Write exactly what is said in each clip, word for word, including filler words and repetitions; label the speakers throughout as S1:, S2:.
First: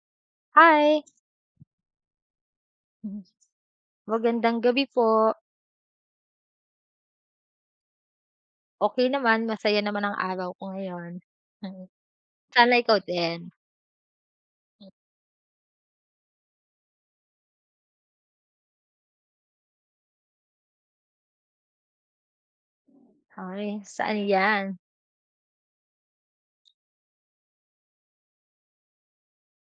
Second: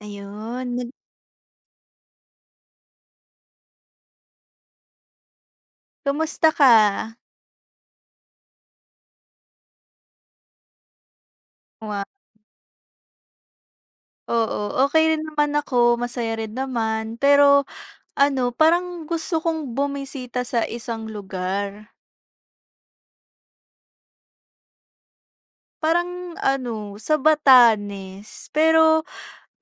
S1: Ayun, nag
S2: Hi! Hmm. Magandang gabi po.
S1: Kumusta ka?
S2: Okey naman, masaya naman ang araw ko ngayon.
S1: Wa
S2: Sana ikaw din.
S1: Oo.
S2: Hmm.
S1: Okey rin naman ako, masaya rin naman. Pero ano, parang gusto kong bumisita sa isang lugar.
S2: Ay, saan yan?
S1: Parang ano, sa Batanes. Pero,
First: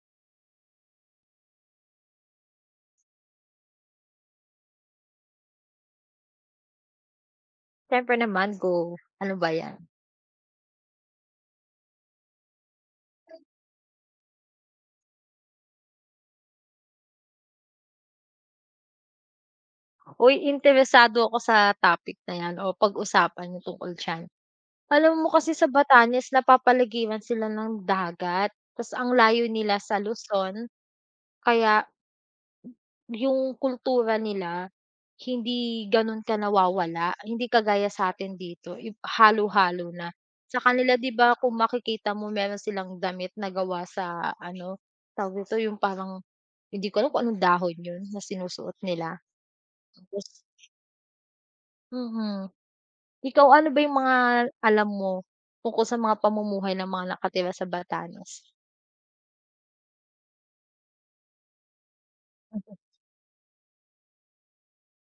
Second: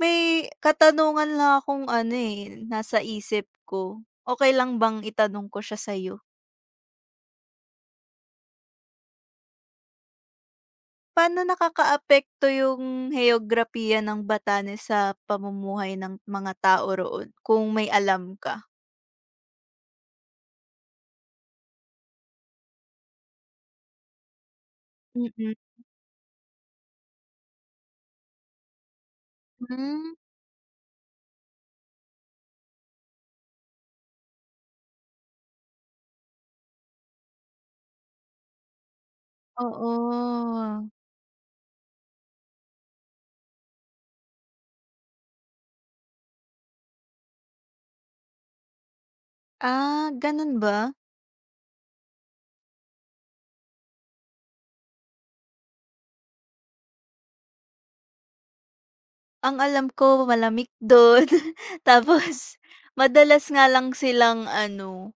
S1: may katanungan lang akong ano, eh, nasa isip ko. Okey lang bang itanong ko siya sa'yo?
S2: Siyempre naman, go. Ano ba yan?
S1: Pa'no nakakaapekto yung heograpiya ng Batanes, sa pamumuhay ng mga tao roon, kung may alam ka?
S2: Uy! Interesado ako sa topic na yan, o pag-usapan yung tungkol diyan. Alam mo kasi
S1: Mm.
S2: sa Batanes, napapaligiran sila ng dagat, tas ang layo nila sa
S1: Hmm.
S2: Luzon, kaya yung kultura nila, hindi gano'n ka nawawala. Hindi kagaya sa'tin dito, ib halo-halo na. Sa
S1: Oo.
S2: kanila, 'di ba, kung makikita mo, meron silang damit na gawa sa ano, tawag dito, yung parang hindi ko alam kung anong dahon 'yon, na sinusuot nila,
S1: Ah,
S2: tapos
S1: gano'n ba?
S2: Mhm. Ikaw ano ba 'yung mga alam mo, tungkol sa mga pamumuhay ng mga nakatira sa Batanes?
S1: Ang alam ko malamig dun. Tapos madalas nga lang silang ano,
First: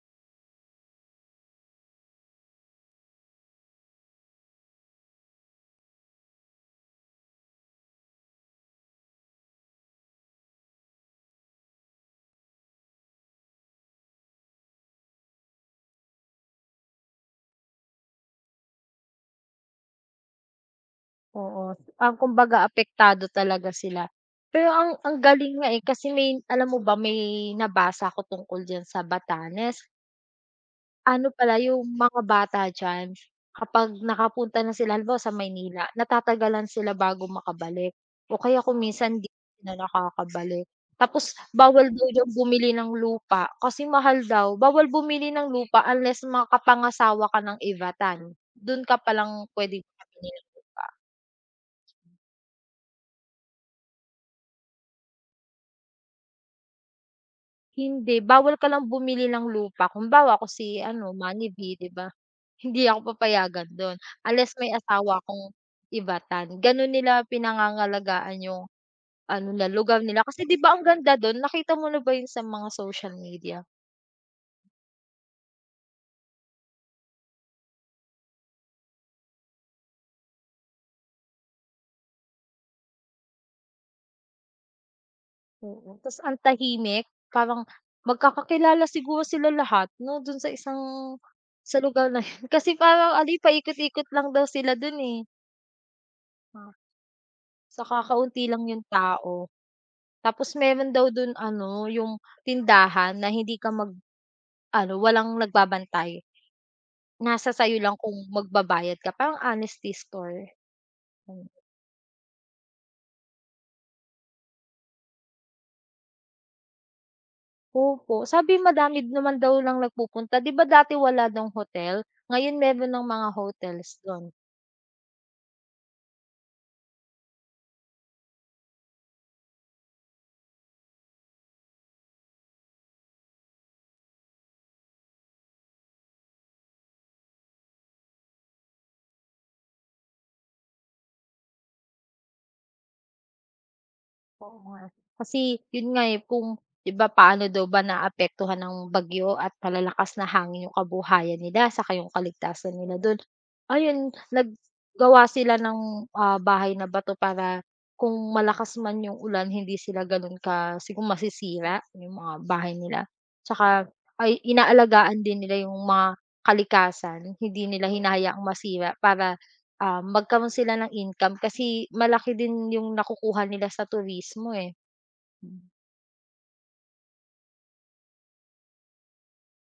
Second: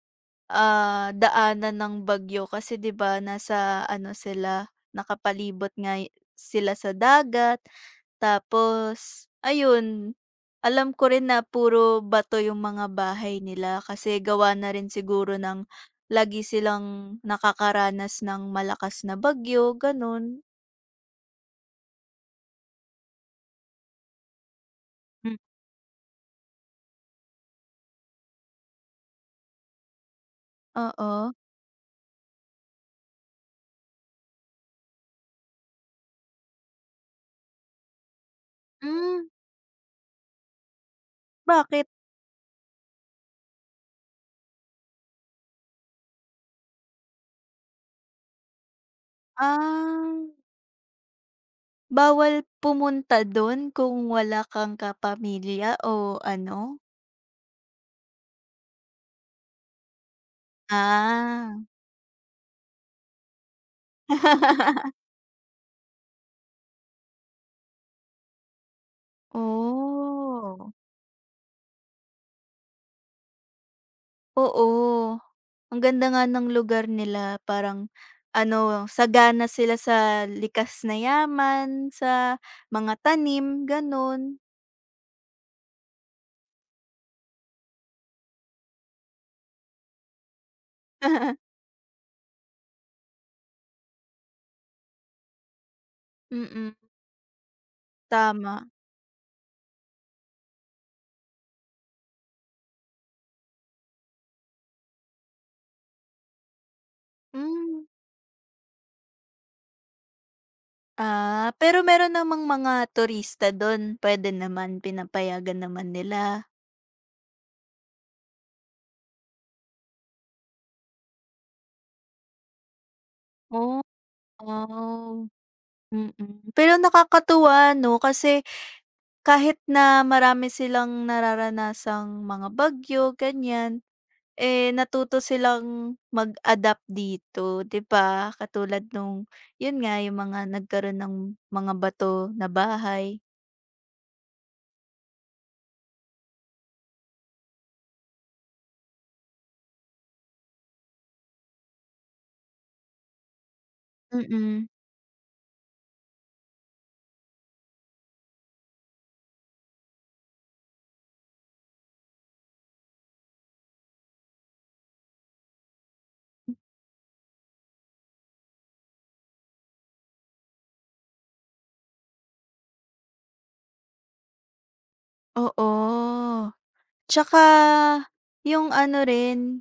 S1: ah, daanan ng bagyo kasi 'di ba nasa ano sila, nakapalibot nga sila sa dagat. Tapos, ayun, alam ko rin na puro bato 'yung mga bahay nila, kasi gawa na rin siguro ng lagi silang nakakaranas ng malakas na bagyo, gano'n.
S2: Oo, um, kumbaga apektado talaga sila. Pero ang ang
S1: Hmm.
S2: galing nga eh kasi may alam mo ba may nabasa ko tungkol diyan sa Batanes. Ano
S1: Oo.
S2: pala 'yung mga bata diyan, kapag nakapunta na sila halimbawa sa Maynila natatagalan sila bago makabalik, o kaya kung minsan
S1: Hmm.
S2: 'di sila nakakabalik. Tapos
S1: Bakit?
S2: bawal daw diyan bumili ng lupa, kasi mahal daw. Bawal bumili ng lupa unless makapangasawa ka ng Ivatan, dun ka pa lang puwede
S1: Ah.
S2: bumili ng lupa.
S1: Bawal pumunta dun kung wala kang kapamilya o ano?
S2: Hindi, bawal ka lang bumili ng lupa, kumbawa, ako si ano, Manny
S1: Ah.
S2: V, 'di ba, hindi ako papayagan do'n, unless may asawa akong Ivatan. Gano'n nila pinangangalagaan yung ano, na lugar nila, kasi, 'di ba,
S1: Oh!
S2: ang ganda do'n, nakita mo na ba 'yon sa mga social media?
S1: Oo, ang ganda nga ng lugar nila, parang ano, sagana sila sa likas na yaman, sa mga tanim, gano'n.
S2: Oo, tas ang tahimik, parang magkakakilala siguro sila lahat, 'no, do'n sa isang sa lugar na 'yon. Kasi parang ano, paikot-ikot lang daw sila do'n eh.
S1: Mm.
S2: Ah. Tsaka kaunti lang
S1: Tama.
S2: yung tao. Tapos meron daw do'n ano, yung tindahan na hindi ka mag ano walang nagbabantay. Nasa sa'yo
S1: Hmm.
S2: lang kung magbabayad ka, parang honesty store. Ayun.
S1: Ah, pero meron namang mga turista do'n, puwede naman, pinapayagan naman nila?
S2: Opo, sabi, madamid naman daw lang nagpupunta, 'di ba, dati wala do'ng hotel, ngayon meron ng mga
S1: Oh,
S2: hotels do'n.
S1: wow! Mm, pero nakakatuwa 'no, kasi kahit na marami silang nararanasang mga bagyo, ganyan, eh, natuto silang mag-adapt dito, 'di ba, katulad no'ng, 'yon nga, yung mga nagkaroon ng mga bato na bahay.
S2: Oo nga eh, kasi 'yon nga, eh, kung 'di ba, paano daw ba naaapektuhan ng bagyo at malalakas na hangin, yung kabuhayan nila, saka yung kaligtasan nila do'n? Ayun,
S1: Mm.
S2: naggawa sila ng, ah, bahay na bato, para kung malakas man yung ulan, hindi sila gano'n ka si kung masisira, yung mga bahay nila. Tsaka, ay inaalagaan din nila yung mga kalikasan. Hindi nila hinahayaang masira para, ah, magkaroon sila ng income, kasi malaki din yung nakukuha nila sa turismo eh. Mm.
S1: Oo. Tsaka, yung ano rin,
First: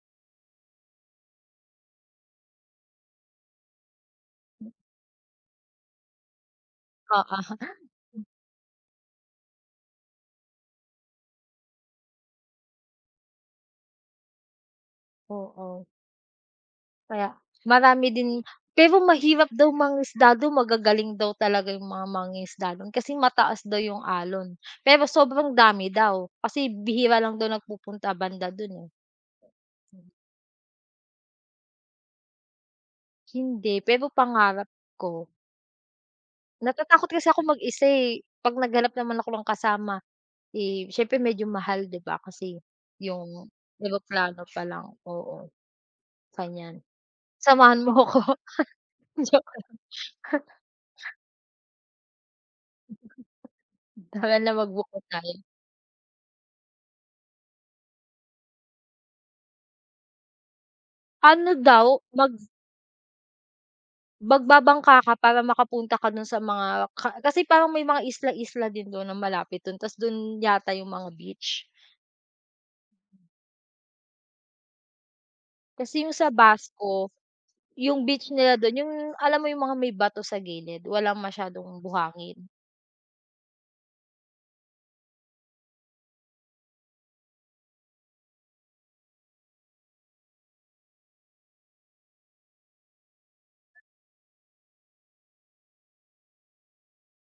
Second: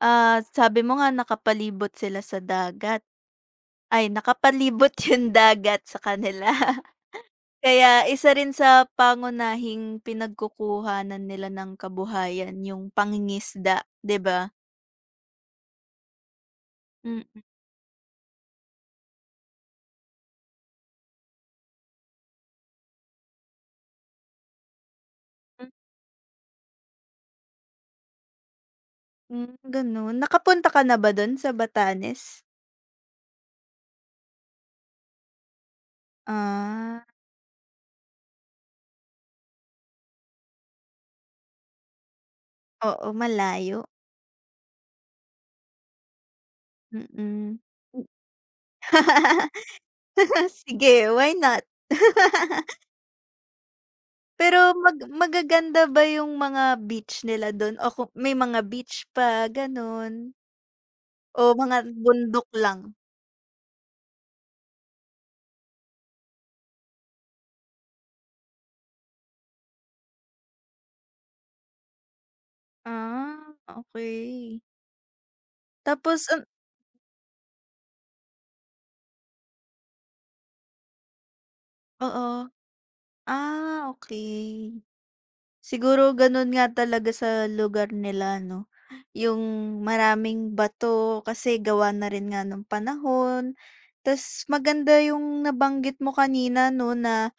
S1: ah, sabi mo nga, nakapalibot sila sa dagat. Ay, nakapalibot yung dagat sa kanila.
S2: Oo.
S1: Kaya
S2: Hmm.
S1: isa rin sa pangunahing pinagkukuhanan nila ng kabuhayan, yung pangingisda, 'di ba?
S2: Oo. Kaya,
S1: Mm.
S2: marami din pero mahirap daw mangisda do'n. Magagaling daw talaga yung mga mangingisda do'n, kasi mataas daw yong alon. Pero, sobrang
S1: Hmm.
S2: dami daw, kasi bihira lang daw nagpupunta banda do'n eh.
S1: Hmm,
S2: Hmm.
S1: gano'n? Nakapunta ka na ba do'n sa Batanes?
S2: Hindi, pero pangarap ko. Natatakot
S1: Ah.
S2: kasi akong mag-isa, eh. 'Pag naghanap naman ako ng kasama, eh, siyempre medyo mahal 'di ba, kasi
S1: Oo,
S2: yung
S1: malayo.
S2: eroplano pa lang, oo. kanyan.
S1: Mm, m
S2: Samahan mo 'ko. Joke lang.
S1: Sige, why not?
S2: Tara na,
S1: Pero,
S2: mag-book na
S1: mag
S2: tayo.
S1: magaganda ba yung mga beach nila do'n o ku may mga beach ba gano'n? O,
S2: Ano
S1: mga
S2: daw? Mag
S1: bundok lang?
S2: magbabangka ka para makapunta ka do'n sa mga ka kasi parang may mga isla-isla din do'n na malapit do'n. Ta's do'n yata yung mga beach.
S1: Ah, okey.
S2: Kasi yung
S1: Tapos,
S2: sa
S1: um
S2: Basco, yung beach nila do'n yung alam mo yung mga may bato sa gilid, walang masyadong buhangin.
S1: Oo. Ah, okey. Siguro gano'n nga talaga sa lugar nila 'no. Yung, maraming bato kasi gawa na rin nga nung panahon, ta's maganda yung nabanggit mo kanina 'no na,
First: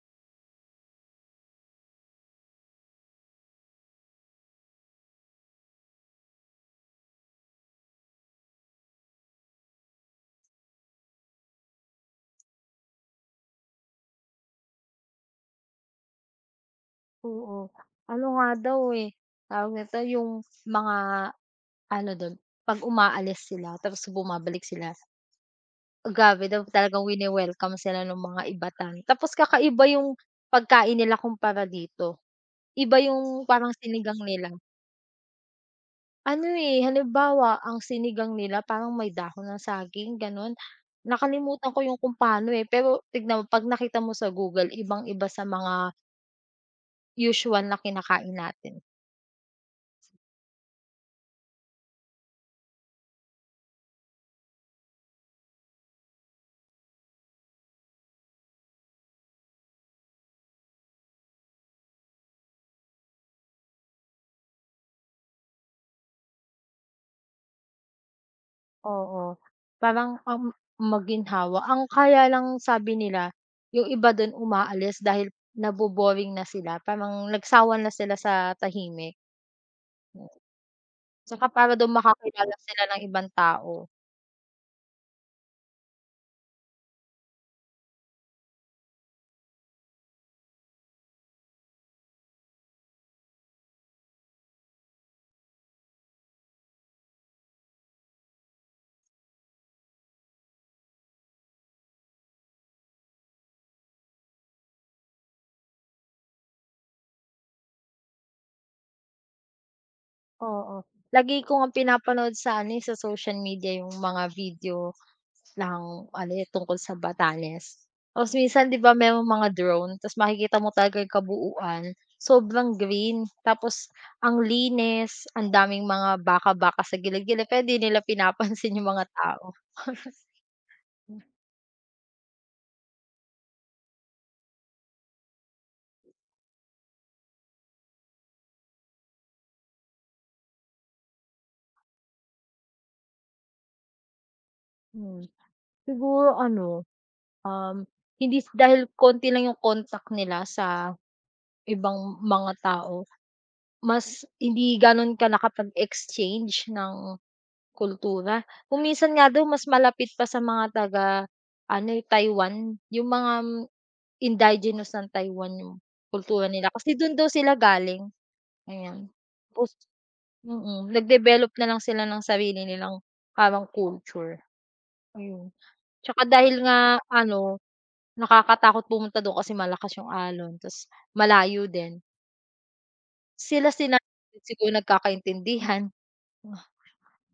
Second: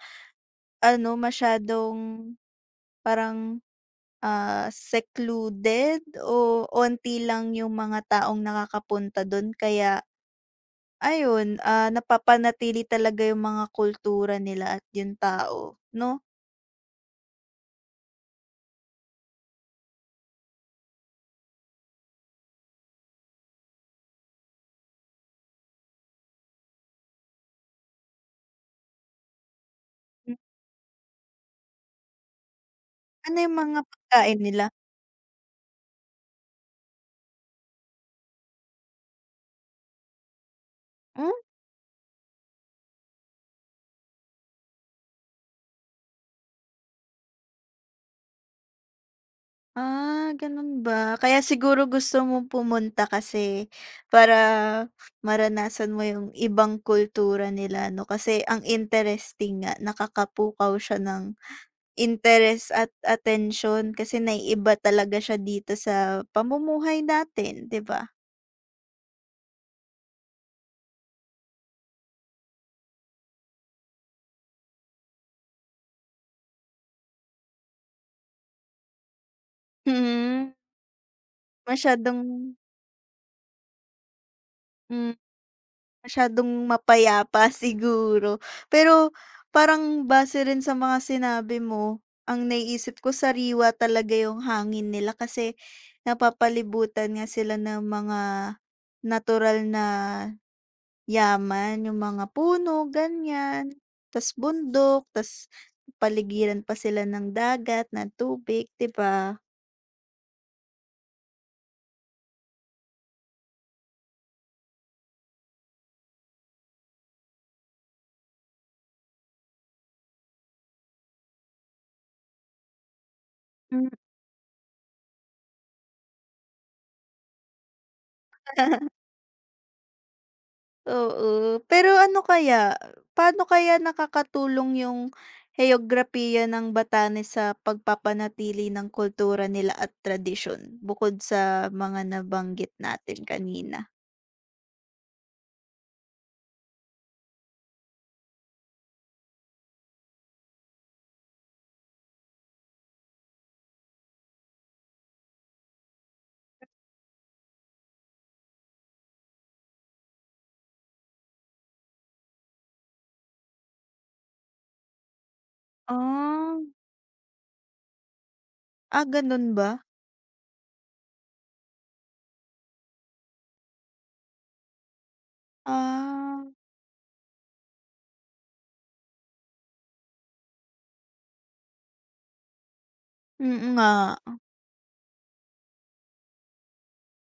S1: ano masyadong parang, ah, secluded oh, onti lang yung mga taong nakakapunta do'n kaya, ayun, ah, napapanatili talaga yung mga kultura nila at yung tao, 'no?
S2: Oo. Ano nga daw eh, tawag nito 'yung mga ano dun 'pag umaalis sila tapos bumabalik sila, grabe daw talagang wine-welcome sila nung mga Ivatan. Tapos kakaiba 'yung
S1: Hmm.
S2: pagkain nila kumpara dito, Iba
S1: Ano
S2: 'yung
S1: 'yung
S2: parang
S1: mga
S2: sinigang
S1: pagkain
S2: nila.
S1: nila?
S2: Ano, eh, halimbawa ang sinigang nila parang may dahon ng saging gano'n,
S1: Oh?
S2: nakalimutan ko 'yung kung pa'no eh. Pero tingnan mo 'pag nakita mo sa Google ibang-iba sa mga usual na kinakain natin.
S1: Ah, ganun ba. Kaya siguro gusto mong pumunta kasi para maranasan mo 'yung ibang kultura nila 'no, kasi ang interesting nga, nakakapukaw siya ng interes at atensyon kasi na-iiba talaga siya dito sa pamumuhay natin, 'di ba.
S2: Oo, parang, um, maginhawa, ang kaya lang sabi nila 'yung iba dun umaalis dahil nabo-boring na sila. Parang nagsawa na sila sa tahimik.
S1: Mhm.
S2: 'Tsaka para daw
S1: Masyadong
S2: makakilala sila ng ibang tao.
S1: Hmm, masyadong mapayapa siguro. Pero parang base rin sa mga sinabi mo, ang naiisip ko sariwa talaga yung hangin nila kasi napapalibutan nga sila ng mga natural na yaman, yung mga puno, ganyan. Ta's bundok, ta's paligiran pa sila ng dagat, ng tubig, 'di ba?
S2: Oo. Lagi ko ngang pinapanood sa ano, eh, sa social media yung mga video ng ano, eh, tungkol sa Batanes. Tapos minsan 'di ba merong mga drone. Ta's makikita mo talaga yung kabuuan. Sobrang green,
S1: Hmm.
S2: tapos ang linis ang daming mga baka-baka sa gild-gild, pero 'di nila pinapansin yung mga tao.
S1: Oo, pero ano kaya? Pa'no kaya nakakatulong yung heograpiya ng Batanes sa pagpapanatili ng kultura nila at tradisyon bukod sa mga nabanggit natin kanina.
S2: Hmm. Siguro ano, um, hindi s dahil konti lang yung contact nila sa, ibang mga tao, mas hindi gano'n ka nakapag-exchange ng, kultura. Kung minsan nga daw mas malapit pa sa mga taga ano, eh, Taiwan, yung mga, indigenous ng Taiwan yung kultura
S1: Ah.
S2: nila, kasi do'n daw sila galing.
S1: Ah,
S2: Ayan.
S1: gano'n
S2: Tapos
S1: ba?
S2: mm. Nag-develop na lang sila ng sarili nilang, parang culture. Ayun. Tsaka
S1: Ah.
S2: dahil nga ano, nakakatakot pumunta do'n kasi malakas 'yong alon ta's malayo din.
S1: Mm, nga.
S2: Sila-sila nalang siguro yung nagkakaintindihan,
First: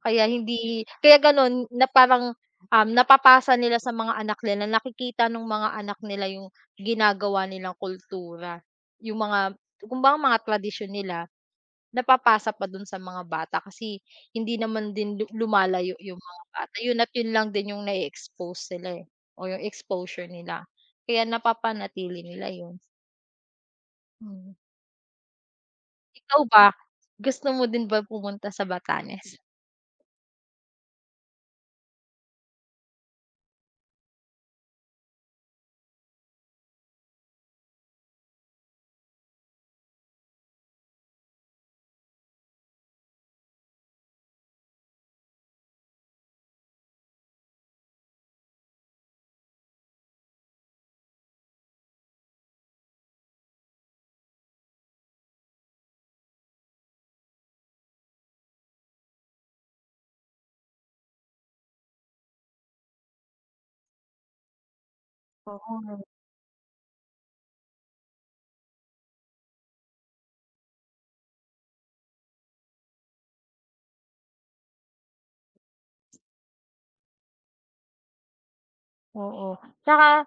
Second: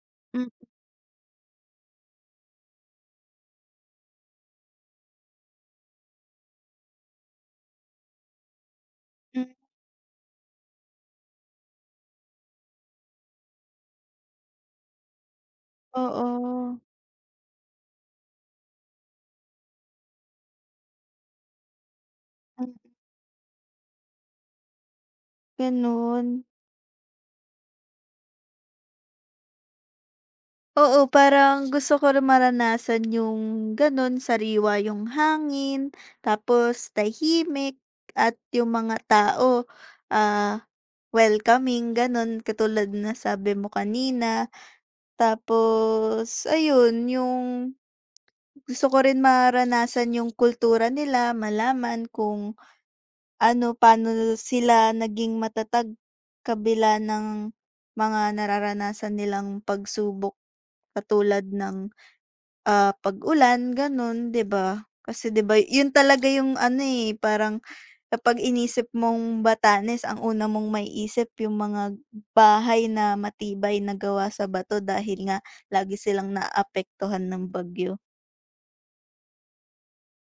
S2: kaya
S1: Hmm.
S2: hindi kaya gano'n na parang, um, napapasa nila sa mga anak nila, nakikita no'ng mga anak nila yung ginagawa nilang kultura. Yung
S1: Hmm.
S2: mga kumbaga mga tradisyon nila, napapasa pa do'n sa mga bata kasi, hindi naman din lu lumalayo yung mga bata.
S1: Oo.
S2: Yun at yun lang din yung na-i-expose sila, eh, or yung exposure nila. Kaya napapanatili nila
S1: Hmm.
S2: yun. Mm. Ikaw
S1: Ganun.
S2: ba, gusto mo din ba pumunta sa Batanes?
S1: Oo, parang gusto ko rin maranasan yung ganun, sariwa yung hangin tapos tahimik at yung mga tao, ah, welcoming, ganun katulad na sabi mo kanina. Tapos ayun, yung gusto ko rin mararanasan yung kultura nila, malaman kung ano, paano sila naging matatag kabila ng mga nararanasan nilang pagsubok katulad ng, ah, pag-ulan ganun, di ba? Kasi di ba yun
S2: [unintelligible]
S1: talaga yung ano, eh, parang kapag inisip mong Batanes, ang una mong maiisip yung mga bahay na matibay na gawa sa bato dahil nga lagi silang naapektuhan ng bagyo.
S2: Oo, tsaka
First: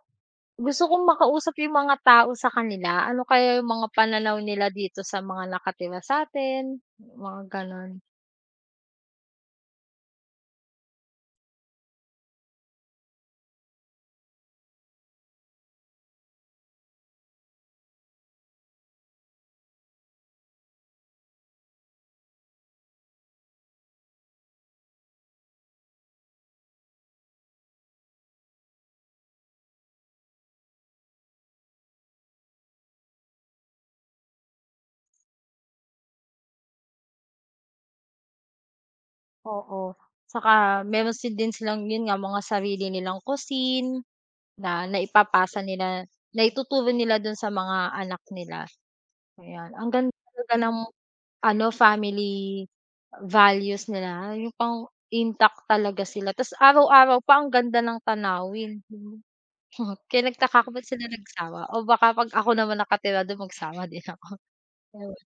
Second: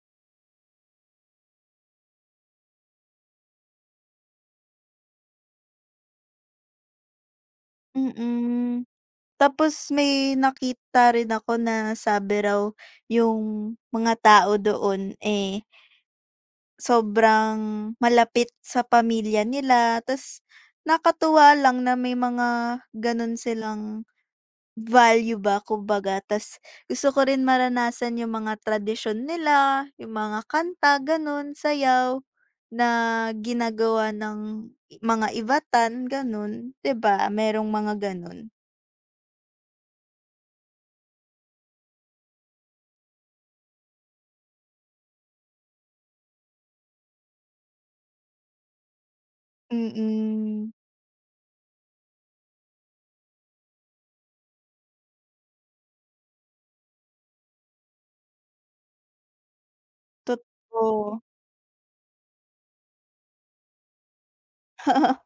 S2: gusto kong makausap yung mga tao sa kanila. Ano kaya yung mga pananaw nila dito sa mga nakatira sa'tin, mga ganun.
S1: Mm. Tapos may nakita rin ako na sabi raw yung mga tao doon, eh sobrang malapit sa pamilya nila ta's nakatuwa lang na may mga ganun silang value ba kung baga. Ta's gusto ko rin maranasan yung mga tradisyon nila, yung mga kanta, gano'n, sayaw na ginagawa ng mga Ivatan, gano'n. Di ba merong mga ganun.
S2: Oo, tsaka meron sin din silang, 'yon nga, mga sarili nilang cuisine, na naipapasa nila, naituturo nila do'n sa mga anak nila, ayan. Ang ganda talaga
S1: Mm.
S2: ng ano, family values nila, yung pang-intact talaga sila, tas araw-araw pa ang ganda ng tanawin. [unintelligible] Kaya nagtaka ako bakit sila
S1: Totoo.
S2: nagsawa, o baka 'pag ako naman nakatira do'n magsawa din ako. Sawa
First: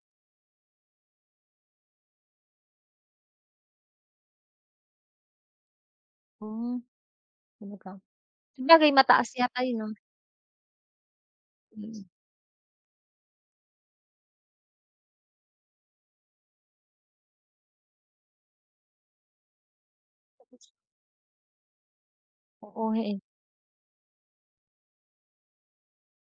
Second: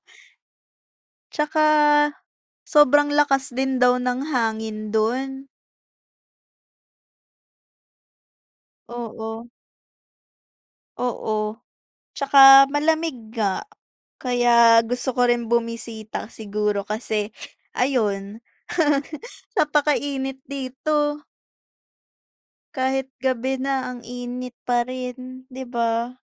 S1: Tsaka, sobrang lakas din daw ng hangin do'n.
S2: Hmm. Talaga? Sabagay, mataas
S1: Oo.
S2: yata yon, 'no.
S1: Oo,
S2: Mm.
S1: tsaka malamig nga, kaya gusto ko rin bumisita siguro, kasi ayun. Napakainit
S2: Tapos
S1: dito.
S2: Oo nga
S1: Kahit
S2: eh.
S1: gabi na, ang init pa rin, 'di ba?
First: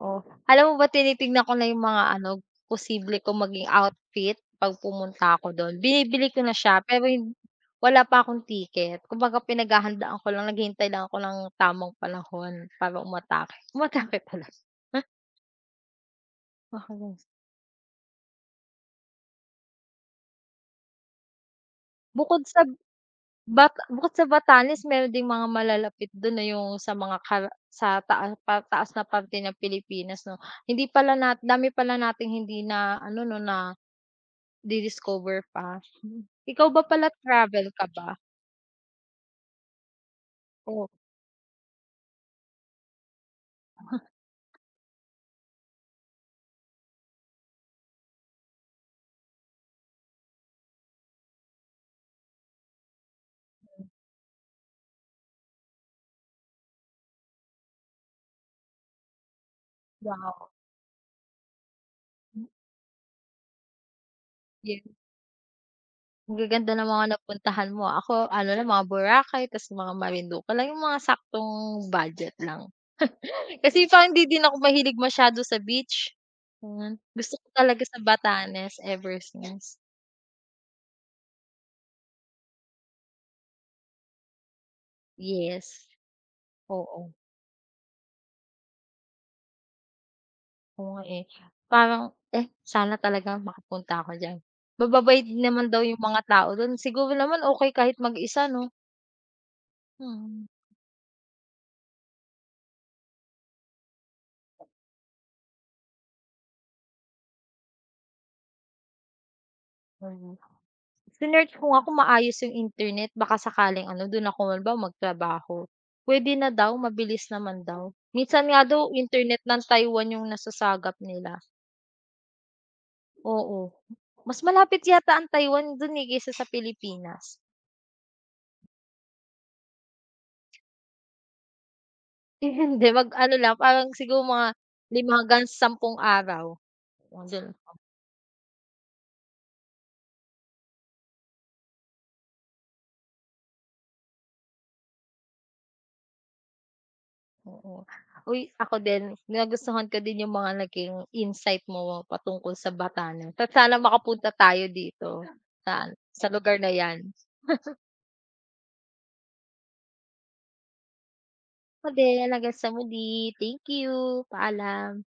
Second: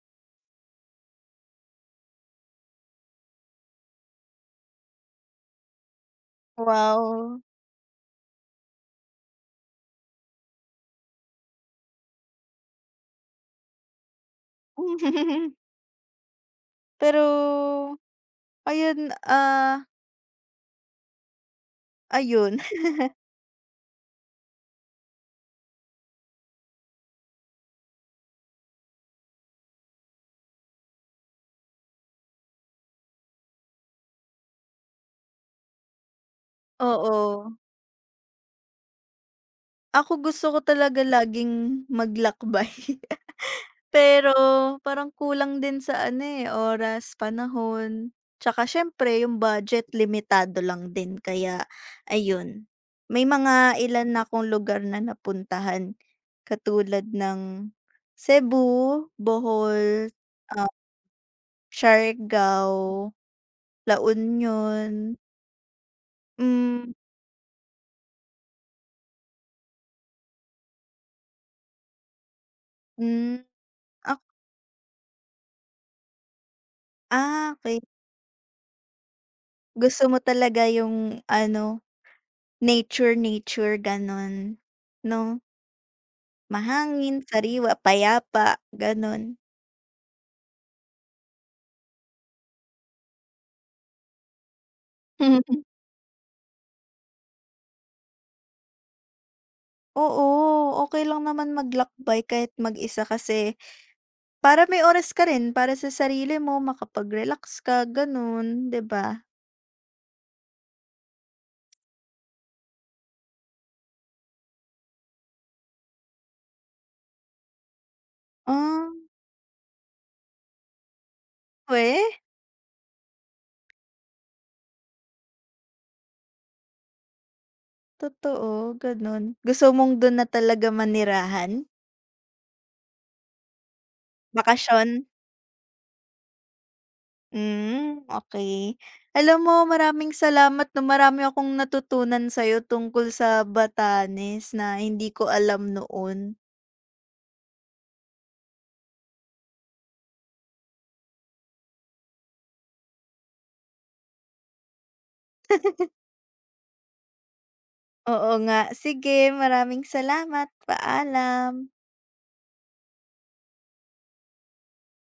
S2: Oo, alam mo ba, tinitignan ko na yung mga ano, posible kong maging outfit 'pag pumunta ako do'n. Binibili ko na siya, pero hin
S1: Wow!
S2: wala pa akong ticket, kumbaga, pinaghahandaan ko lang, naghihintay lang ako ng tamang panahon para umatake. Umatake talaga. Pa halos
S1: Pero ayon, ah
S2: Bukod
S1: Ayon.
S2: sag bak bukod sa Batanes meron ding mga malalapit do'n, eh, 'yung sa mga kar sa taa pataas na parte ng Pilipinas, 'no? Hindi pala na dami pala nating hindi na ano, 'no, nadi-discover pa. Ikaw ba pala
S1: Oo.
S2: travel ka ba?
S1: Ako gusto ko
S2: Oh.
S1: talaga laging maglakbay. Pero parang kulang din sa ano, eh, oras, panahon, 'tsaka siyempre yung budget limitado lang din kaya, ayon. May mga ilan na 'kong lugar na napuntahan, katulad ng Cebu, Bohol,
S2: Wow.
S1: ah
S2: Hmm.
S1: Siargao, La
S2: Ye
S1: Union.
S2: Ang gaganda ng
S1: Hmm.
S2: mga napuntahan mo. Ako ano lang mga Boracay, ta's mga Marinduque lang. 'Yung mga saktong budget lang.
S1: Hmm,
S2: Kasi parang
S1: ak
S2: hindi din ako mahilig masyado sa beach, yon. Gusto ko
S1: Ah, okey.
S2: talaga sa Batanes ever since.
S1: Gusto mo talaga yung ano, nature-nature gano'n, no?
S2: Yes. Oo.
S1: Mahangin, sariwa, payapa, gano'n.
S2: Oo nga eh. Parang, eh, sana talaga makapunta ako diyan. Mababait naman daw 'yung mga tao dun, siguro naman okey kahit mag-isa 'no? Mhm.
S1: Oo, okey lang naman maglakbay kahit mag-isa kasi, para may oras ka rin para sa sarili mo makapag-relax ka ganun, 'di ba?
S2: Mhm. Sinearch ko nga kung maayos 'yung internet baka sakaling ano dun ako halimbawa magtrabaho. Puwede na daw, mabilis naman daw. Minsan nga
S1: Ah.
S2: daw internet ng Taiwan 'yung nasasagap nila.
S1: Weh?
S2: Oo, mas malapit yata ang Taiwan dun eh kaysa sa Pilipinas.
S1: Totoo, ganun. Gusto mong dun na talaga manirahan?
S2: Eh, hindi mag ano lang, parang siguro mga
S1: Bakasyon.
S2: lima hanggang sampung araw. [unintelligible]
S1: Hmm, okey. Alam mo maraming salamat 'no marami akong natutunan sa'yo tungkol sa Batanes na hindi ko alam noon.
S2: Oo. Uy, ako din nagustuhan ko din 'yung mga naging insight mo patungkol sa Batanes. Ta's sana makapunta tayo dito, sa sa lugar na 'yan.
S1: Oo nga. Sige maraming salamat, paalam.
S2: Ako din hanggang sa muli. Thank you. Paalam.